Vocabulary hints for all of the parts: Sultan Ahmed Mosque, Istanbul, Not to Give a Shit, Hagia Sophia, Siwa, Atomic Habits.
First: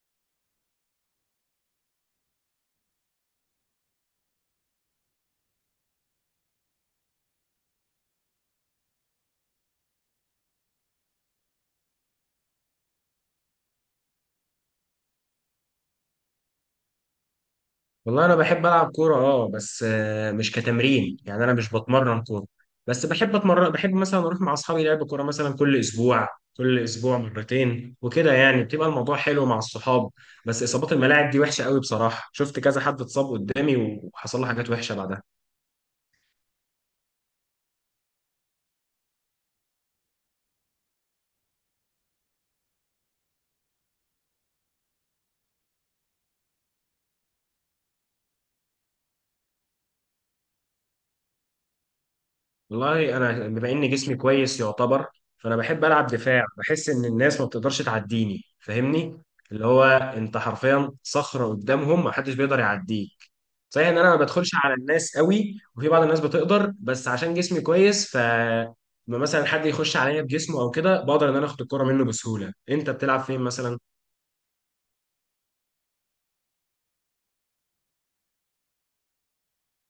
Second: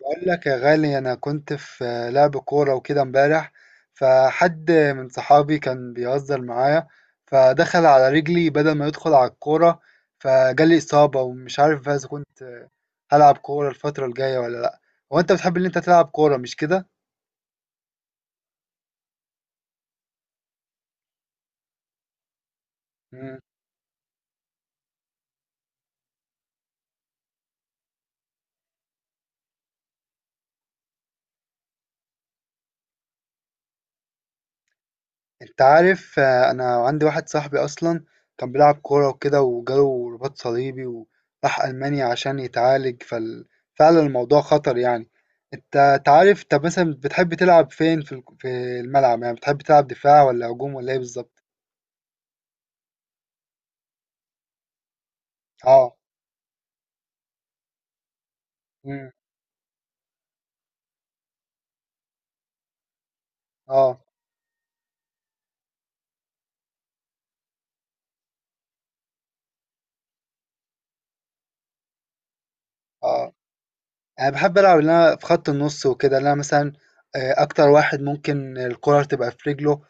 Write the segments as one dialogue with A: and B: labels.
A: بقول لك يا غالي، انا كنت في لعب كوره وكده امبارح. فحد من صحابي كان بيهزر معايا، فدخل على رجلي بدل ما يدخل على الكوره، فجالي اصابه، ومش عارف بقى اذا كنت هلعب كوره الفتره الجايه ولا لا. هو انت بتحب ان انت تلعب كوره، مش
B: والله انا بحب العب كوره اه بس مش كتمرين، يعني انا مش بتمرن كوره، بس بحب
A: كده؟
B: اتمرن. بحب مثلا اروح مع اصحابي لعب كوره مثلا كل اسبوع مرتين وكده، يعني بتبقى الموضوع حلو مع الصحاب. بس اصابات الملاعب دي وحشه قوي بصراحه، شفت كذا حد اتصاب قدامي وحصل له حاجات وحشه بعدها.
A: انت عارف، انا عندي واحد صاحبي اصلا كان بيلعب كورة وكده، وجاله رباط صليبي، وراح المانيا عشان يتعالج فعلا الموضوع خطر يعني. انت تعرف طب، مثلا بتحب تلعب فين، في في الملعب؟ يعني بتحب تلعب دفاع ولا هجوم ولا ايه بالظبط؟
B: والله انا بما ان جسمي كويس يعتبر، فانا بحب
A: اه.
B: العب دفاع، بحس ان الناس ما بتقدرش تعديني،
A: مم.
B: فاهمني؟ اللي هو انت حرفيا صخره قدامهم، ما حدش بيقدر يعديك. صحيح
A: اه.
B: ان انا ما بدخلش على الناس قوي، وفي بعض الناس بتقدر، بس عشان جسمي كويس، ف لما مثلا حد يخش عليا بجسمه او كده، بقدر ان انا اخد الكرة منه بسهوله. انت بتلعب
A: اه.
B: فين مثلا؟
A: أنا باحب ألعب اللي أنا في خط النُص وكده، اللي أنا مثلًا أكتر واحد ممكن الكورة تبقى في رجله،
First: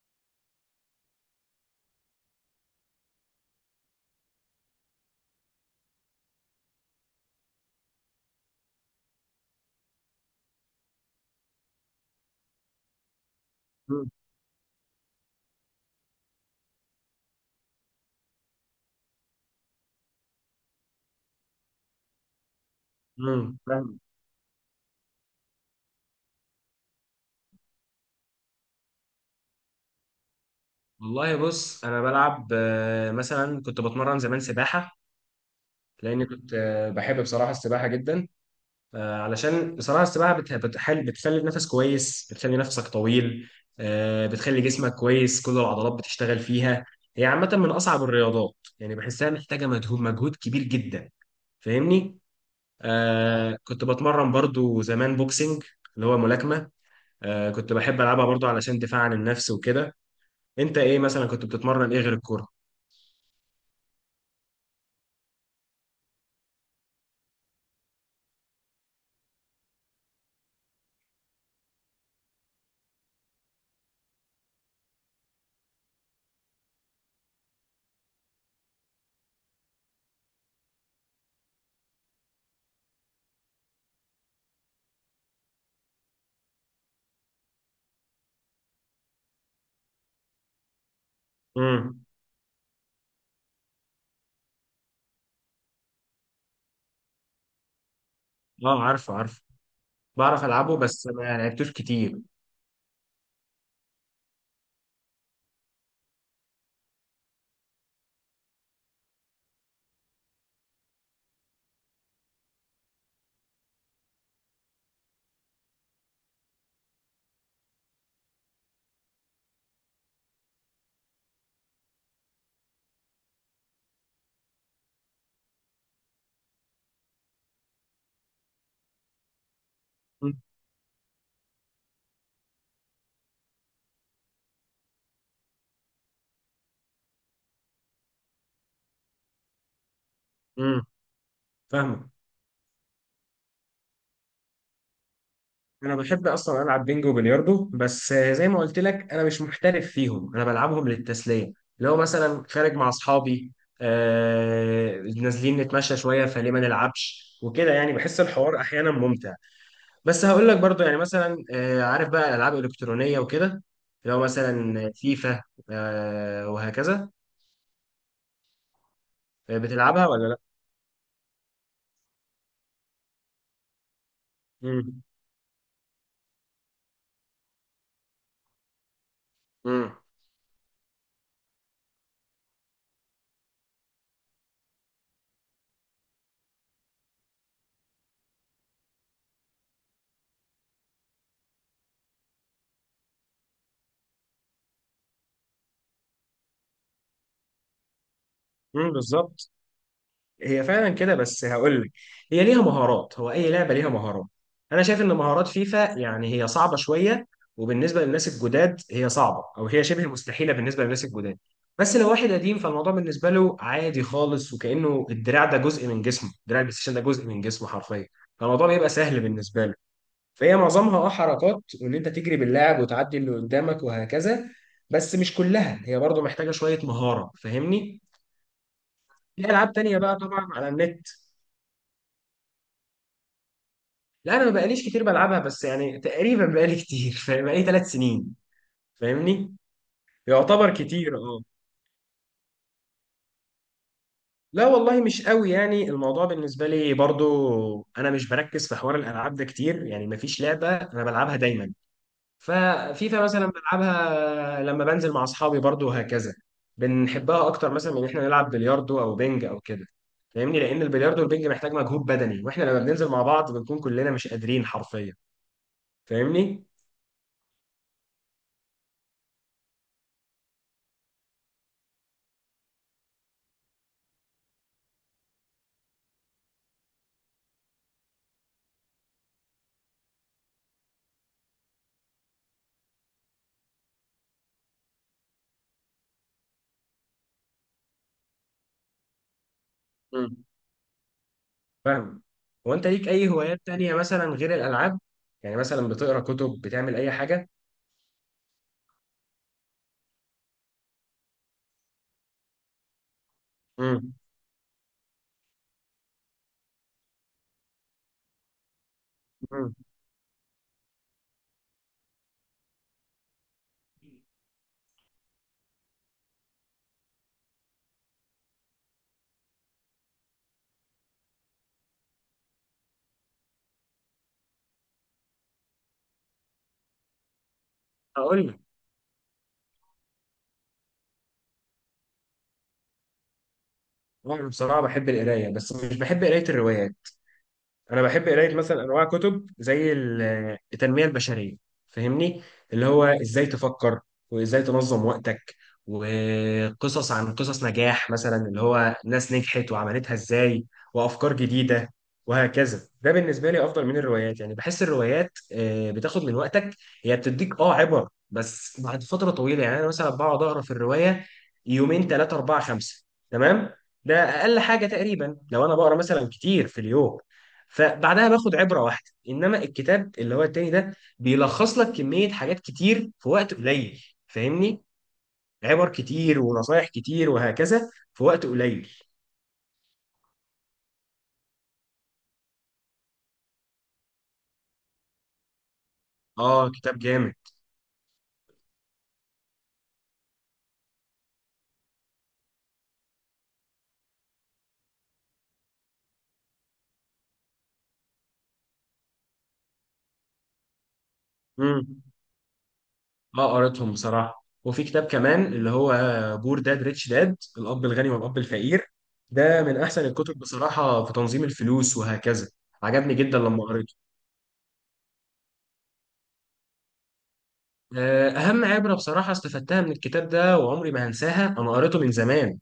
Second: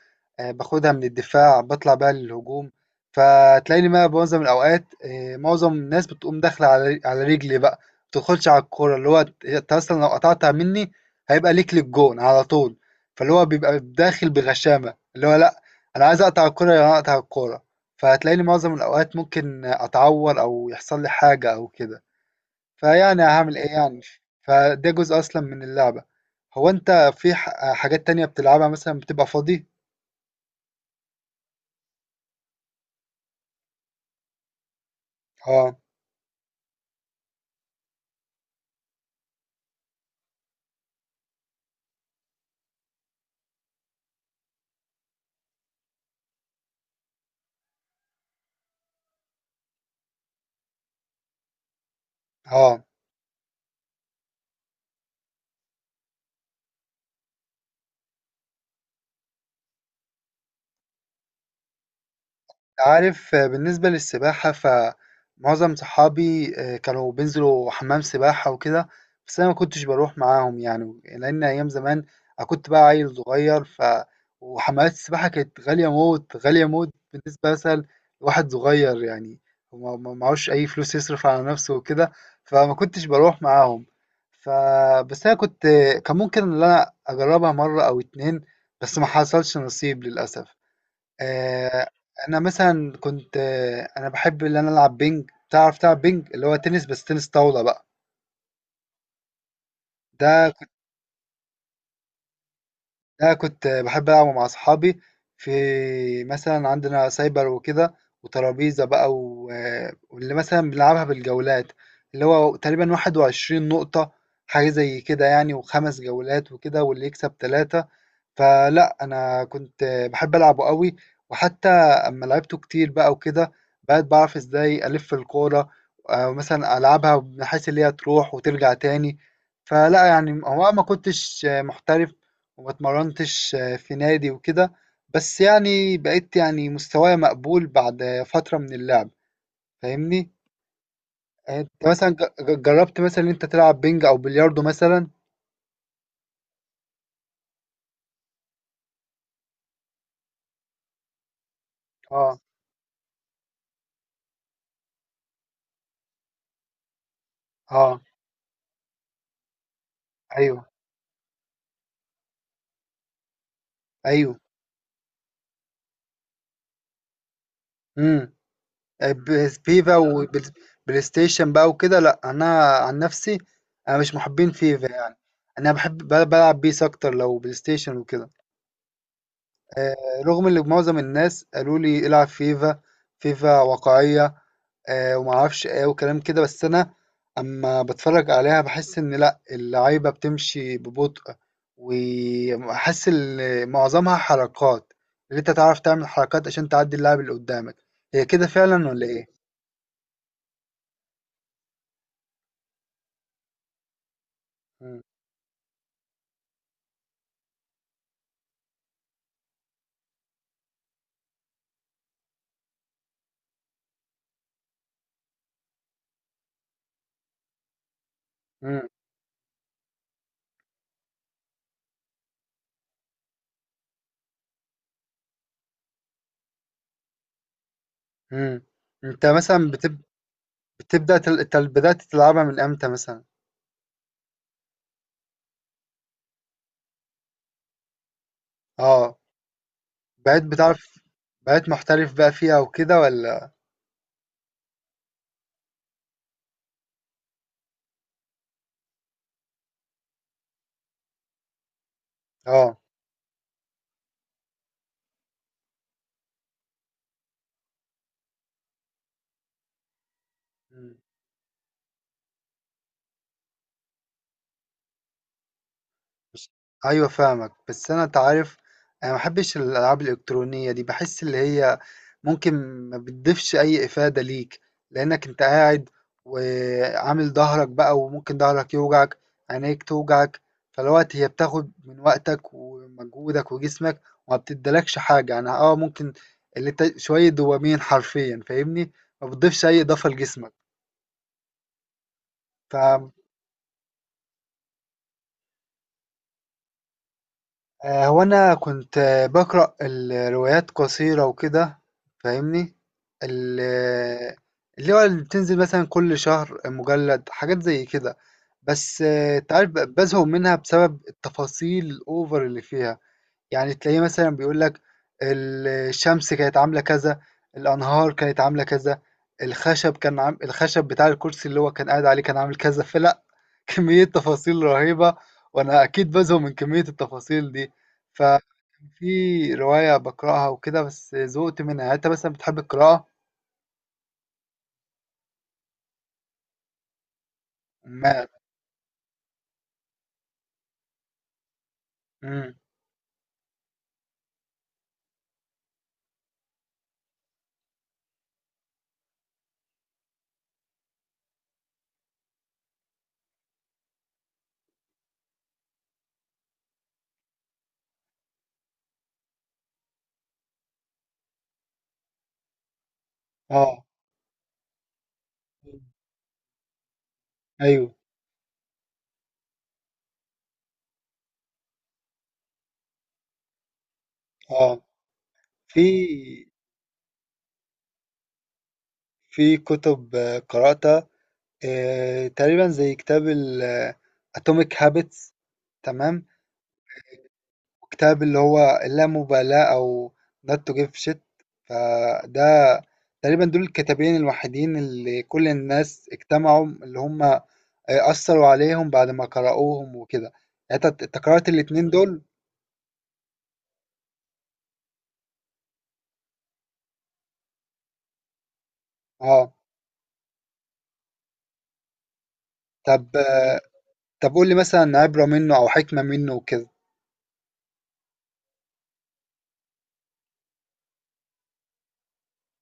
A: باخدها من الدفاع، باطلع بيها للهجوم. فتلاقيني بقى معظم الأوقات، معظم الناس بتقوم داخلة على رجلي بقى، ما بتدخلش على الكورة، اللي هو أنت أصلًا لو قطعتها مني هيبقى ليك للجون على طول. فاللي هو بيبقى
B: مم.
A: داخل بغشامة، اللي هو لأ، أنا عايز أقطع الكورة، يعني أقطع الكورة. فتلاقيني معظم الأوقات ممكن أتعور أو يحصل لي حاجة أو كده. فيعني هعمل
B: مم.
A: ايه
B: فاهم.
A: يعني. فده جزء اصلا من اللعبة. هو انت في حاجات تانية بتلعبها، مثلا بتبقى فاضي؟
B: والله بص، انا بلعب مثلا كنت بتمرن زمان سباحه،
A: اه.
B: لاني كنت بحب بصراحه السباحه جدا. علشان بصراحة السباحة بتحل، بتخلي النفس كويس، بتخلي نفسك طويل. بتخلي جسمك كويس، كل العضلات بتشتغل فيها. هي عامة من أصعب الرياضات، يعني بحسها محتاجة مجهود كبير جدا. فاهمني؟
A: اه.
B: آه، كنت بتمرن برضو زمان بوكسنج، اللي هو ملاكمة. آه كنت بحب ألعبها برضو علشان دفاع عن النفس وكده. أنت إيه مثلا كنت بتتمرن إيه غير الكورة؟
A: أنت عارف، بالنسبة للسباحة، فمعظم صحابي كانوا بينزلوا حمام سباحة وكده. بس أنا ما كنتش بروح معاهم يعني، لأن أيام زمان أنا كنت بقى عيل صغير، وحمامات السباحة كانت غالية موت غالية موت، بالنسبة مثلا لواحد صغير يعني. وما- ما معهوش أي فلوس يصرف على نفسه وكده، فما كنتش بروح معاهم. ف بس أنا كنت كان ممكن إن أنا أجربها مرة أو اتنين، بس ما حصلش نصيب للأسف. آه،
B: امم
A: انا مثلا كنت، انا بحب ان انا العب بينج. تعرف تلعب بينج؟ اللي هو تنس، بس تنس طاولة بقى.
B: أه، عارفه عارفه، بعرف
A: ده كنت
B: ألعبه بس ما لعبتوش كتير.
A: ده كنت بحب العبه مع اصحابي، في مثلا عندنا سايبر وكده، وترابيزة بقى، و واللي مثلا بنلعبها بالجولات، اللي هو تقريبا 21 نقطة، حاجة زي كده يعني، وخمس جولات وكده، واللي يكسب ثلاثة. فلأ، أنا كنت باحب ألعبه أوي، وحتى أمّا لعبته كتير بقى وكده، بقيت باعرف إزاي ألِف الكورة، أو مثلًا ألعبها بحيث اللي هي تروح وترجع تاني. فلأ يعني، هو أنا ما كنتش محترف، وما اتمرنتش في نادي وكده. بس يعني بقيت يعني مستوايا مقبول بعد فترة من اللعب. فاهمني؟
B: امم
A: أنت
B: فاهمك.
A: مثلًا ج ج جرّبت مثلًا إن أنت تلعب بينج أو بلياردو مثلًا؟
B: انا بحب اصلا العب بينجو وبلياردو، بس زي ما قلت لك انا مش محترف فيهم، انا بلعبهم للتسليه. لو
A: آه.
B: مثلا خارج مع اصحابي نازلين نتمشى شويه، فليه ما نلعبش وكده، يعني
A: آه.
B: بحس الحوار احيانا ممتع. بس هقول لك
A: أيوه.
B: برضو، يعني مثلا آه، عارف بقى الالعاب الالكترونيه وكده، لو
A: أيوه.
B: مثلا فيفا وهكذا.
A: إمم.
B: آه،
A: فيفا
B: بتلعبها ولا لا؟
A: وبلاي ستيشن بقى وكده، لا انا عن نفسي انا مش محبين فيفا
B: امم
A: يعني. انا بحب بلعب بيس اكتر لو بلاي ستيشن وكده.
B: امم
A: رغم ان معظم الناس قالوا لي العب فيفا، فيفا واقعية، ومعرفش ايه وكلام كده. بس انا اما بتفرج عليها بحس ان لا، اللعيبة بتمشي ببطء، وحاسس ان معظمها حركات، اللي انت تعرف تعمل حركات عشان تعدي اللاعب اللي قدامك. هي كده فعلا ولا ايه؟
B: بالظبط، هي فعلا كده. بس هقول لك، هي ليها مهارات، هو اي لعبه ليها مهارات. انا شايف ان مهارات فيفا يعني هي صعبه شويه، وبالنسبه للناس الجداد هي صعبه، او هي شبه مستحيله بالنسبه للناس الجداد. بس لو واحد قديم، فالموضوع بالنسبه له عادي خالص، وكانه الدراع ده جزء من جسمه، دراع البلاي ستيشن ده جزء من جسمه حرفيا، فالموضوع
A: مم.
B: بيبقى سهل بالنسبه له. فهي معظمها اه حركات، وان انت تجري باللاعب وتعدي اللي قدامك وهكذا، بس مش كلها، هي برضه محتاجه شويه مهاره. فاهمني؟
A: إمم. أنت
B: في
A: مثلًا
B: العاب تانية
A: بتب
B: بقى طبعا على النت.
A: بتبدأ تل أنت بدأت تلعبها من إمتى مثلًا؟
B: لا، انا ما بقاليش كتير بلعبها، بس يعني تقريبا بقالي كتير، فاهم؟ بقالي 3 سنين،
A: آه.
B: فاهمني.
A: بقيت
B: يعتبر
A: بتعرف
B: كتير اه.
A: بقيت محترف بقى فيها وكده والّا؟
B: لا والله مش قوي، يعني الموضوع بالنسبه لي برضو، انا مش بركز في حوار الالعاب ده كتير، يعني ما فيش لعبه انا بلعبها دايما.
A: آه.
B: ففيفا مثلا بلعبها لما بنزل مع اصحابي برضو وهكذا. بنحبها اكتر مثلا من ان احنا نلعب بلياردو او بينج او كده، فاهمني، لان
A: إمم.
B: البلياردو والبينج محتاج مجهود بدني، واحنا لما بننزل مع بعض بنكون كلنا مش قادرين حرفيا، فاهمني.
A: ايوه فاهمك، بس انا تعرف انا ما بحبش الالعاب الالكترونيه دي. بحس اللي هي ممكن ما بتضيفش اي افاده ليك، لانك انت قاعد وعامل ظهرك بقى، وممكن ظهرك يوجعك، عينيك توجعك. فالوقت هي بتاخد من وقتك ومجهودك وجسمك، وما بتدلكش حاجه، يعني اه ممكن اللي انت شويه دوبامين حرفيا. فاهمني؟ ما بتضيفش اي اضافه لجسمك.
B: فاهم. هو انت ليك اي هوايات تانية مثلا غير الالعاب؟ يعني مثلا بتقرا كتب، بتعمل اي حاجه؟
A: هو أنا كنت بقرأ الروايات قصيرة وكده. فاهمني؟ ال-
B: امم
A: آه، اللي هو اللي بتنزل مثلا كل شهر مجلد، حاجات زي كده. بس تعرف
B: امم
A: بزهق منها بسبب التفاصيل الأوفر اللي فيها. يعني تلاقيه مثلا بيقول لك، الشمس كانت عاملة كذا، الأنهار كانت عاملة كذا، الخشب كان عام الخشب بتاع الكرسي اللي هو كان قاعد عليه كان عامل كذا. فلا كمية تفاصيل رهيبة، وأنا أكيد بزهق من كمية التفاصيل دي.
B: هقول لك،
A: ففي رواية بقرأها وكده، بس زهقت منها. يعني أنت مثلا بتحب القراءة؟
B: انا بصراحه بحب القرايه، بس مش بحب قرايه الروايات. انا
A: ما
B: بحب قرايه مثلا انواع كتب زي التنميه البشريه، فاهمني،
A: مم.
B: اللي هو ازاي تفكر، وازاي تنظم وقتك، وقصص عن قصص نجاح مثلا، اللي هو ناس نجحت وعملتها ازاي، وافكار جديده وهكذا. ده بالنسبه لي افضل من الروايات، يعني بحس الروايات بتاخد من وقتك، هي بتديك اه عبر، بس بعد فتره طويله. يعني انا مثلا بقعد اقرا في الروايه يومين ثلاثه اربعه خمسه، تمام؟
A: اه.
B: ده اقل حاجه تقريبا، لو انا بقرا مثلا كتير في اليوم،
A: ايوه.
B: فبعدها باخد عبره واحده. انما الكتاب اللي هو التاني ده بيلخص لك كميه حاجات كتير في وقت قليل،
A: اه.
B: فاهمني،
A: في
B: عبر كتير ونصايح كتير وهكذا في وقت قليل.
A: في كتب قرأتها تقريبًا، زي كتاب ال Atomic Habits، تمام،
B: اه، كتاب جامد.
A: وكتاب اللي هو اللامبالاة أو Not to Give a Shit. فده تقريبًا دول الكتابين الوحيدين، اللي كل الناس اجتمعوا، اللي هم أثّروا عليهم بعد ما قرأوهم وكده. يعني أنت قرأت الاتنين
B: امم،
A: دول؟
B: اه قريتهم بصراحه، وفي كتاب كمان اللي هو بور داد ريتش داد، الاب الغني والاب الفقير.
A: آه.
B: ده من احسن الكتب بصراحه في تنظيم الفلوس وهكذا، عجبني
A: طب،
B: جدا لما قريته.
A: طب قُل لي مثلًا عبرة منه أو حكمة منه وكده.
B: آه، أهم عبرة بصراحة استفدتها من الكتاب ده وعمري ما هنساها، أنا قريته من زمان،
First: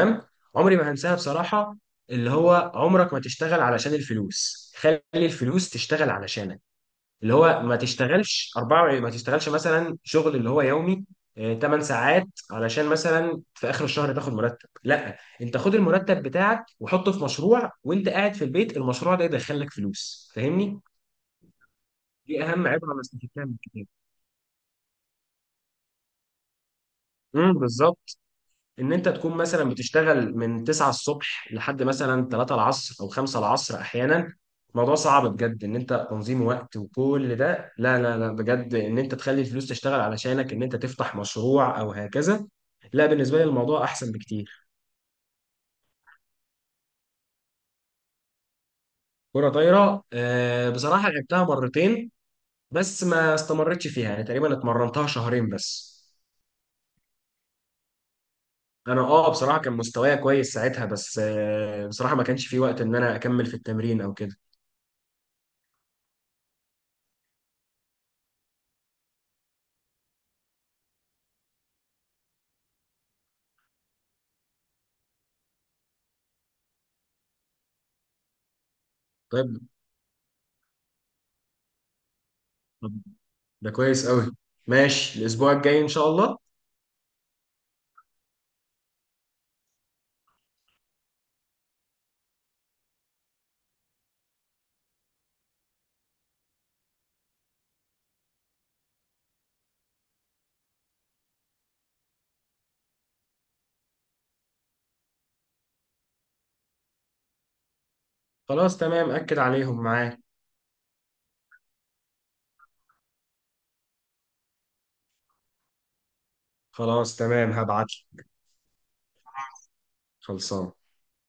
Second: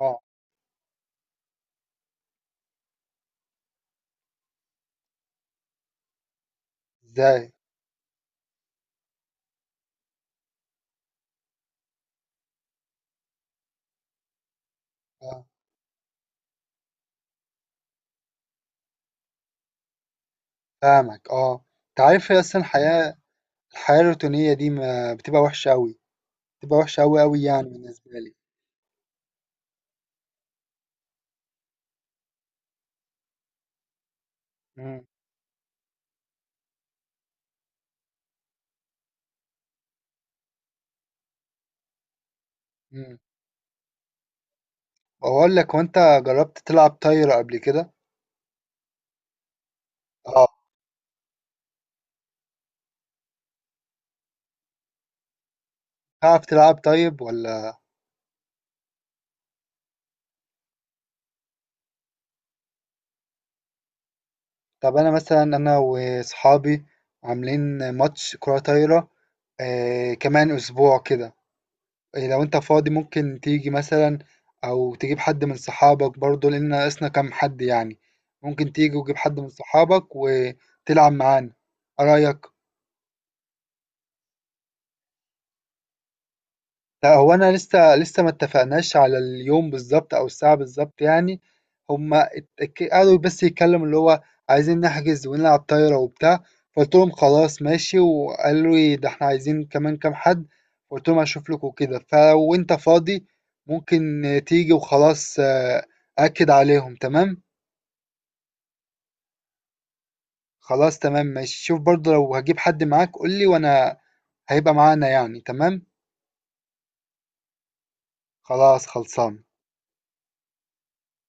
A: آه.
B: عمري ما هنساها بصراحة. اللي هو عمرك ما تشتغل علشان الفلوس، خلي الفلوس تشتغل علشانك. اللي
A: إزاي؟
B: هو ما تشتغلش أربعة، ما تشتغلش مثلا شغل اللي هو يومي 8 ساعات، علشان مثلا في آخر الشهر تاخد مرتب. لا،
A: آه.
B: أنت خد المرتب بتاعك وحطه في مشروع، وأنت قاعد في البيت المشروع ده يدخلك فلوس، فاهمني.
A: فاهمك. أنت عارف، هي
B: دي
A: أصلًا
B: أهم عبرة أنا
A: الحياة
B: استفدتها من الكتاب.
A: الحياة الروتينية دي ما بتبقى وحشة أوي. بتبقى وحشة أوي أوي،
B: امم،
A: يعني بالنسبة
B: بالظبط،
A: لي.
B: ان انت تكون مثلا بتشتغل من 9 الصبح لحد مثلا 3 العصر او 5 العصر احيانا، الموضوع
A: مم.
B: صعب بجد. ان انت تنظيم وقت وكل ده، لا لا لا، بجد ان انت تخلي الفلوس تشتغل علشانك، ان انت تفتح مشروع او هكذا، لا،
A: مم.
B: بالنسبه لي الموضوع احسن بكتير.
A: وأقول لك، وأنت جربت تلعب طايرة قبل كده؟
B: كرة طايرة؟
A: أه.
B: آه، بصراحة لعبتها مرتين، بس ما استمرتش فيها، يعني تقريبا اتمرنتها شهرين بس.
A: تعرف تلعب طيب ولا؟
B: انا اه بصراحة كان مستوايا كويس ساعتها، بس آه، بصراحة ما كانش في وقت ان انا اكمل في التمرين او كده.
A: طب أنا مثلا، أنا وأصحابي عاملين ماتش كرة طايرة آه كمان أسبوع كده. إيه لو أنت فاضي ممكن تيجي مثلا، أو تجيب حد من صحابك برضو، لأن ناقصنا كام حد يعني. ممكن تيجي وتجيب حد من صحابك وتلعب معانا. إيه رأيك؟
B: طيب، ده كويس قوي، ماشي الاسبوع الجاي ان شاء الله.
A: لأ، هو أنا لسه ما اتفقناش على اليوم بالضبط أو الساعة بالضبط يعني. هم اتك قعدوا بس يتكلموا، اللي هو عايزين نحجز ونلعب طايرة وبتاع. فقُلت لهم خلاص ماشي، وقالوا لي، ده إحنا عايزين كمان كام حد. فقُلت لهم هاشوف لكم وكده. فلو أنت فاضي ممكن تيجي وخلاص. أأكد عليهم، تمام؟
B: خلاص تمام، اكد عليهم معاك.
A: خلاص تمام ماشي. شوف برضه لو هتجيب حد معاك قُل لي، وأنا هيبقى معانا يعني. تمام؟
B: خلاص تمام، هبعت لك.
A: خلاص خلصانة.
B: خلصان.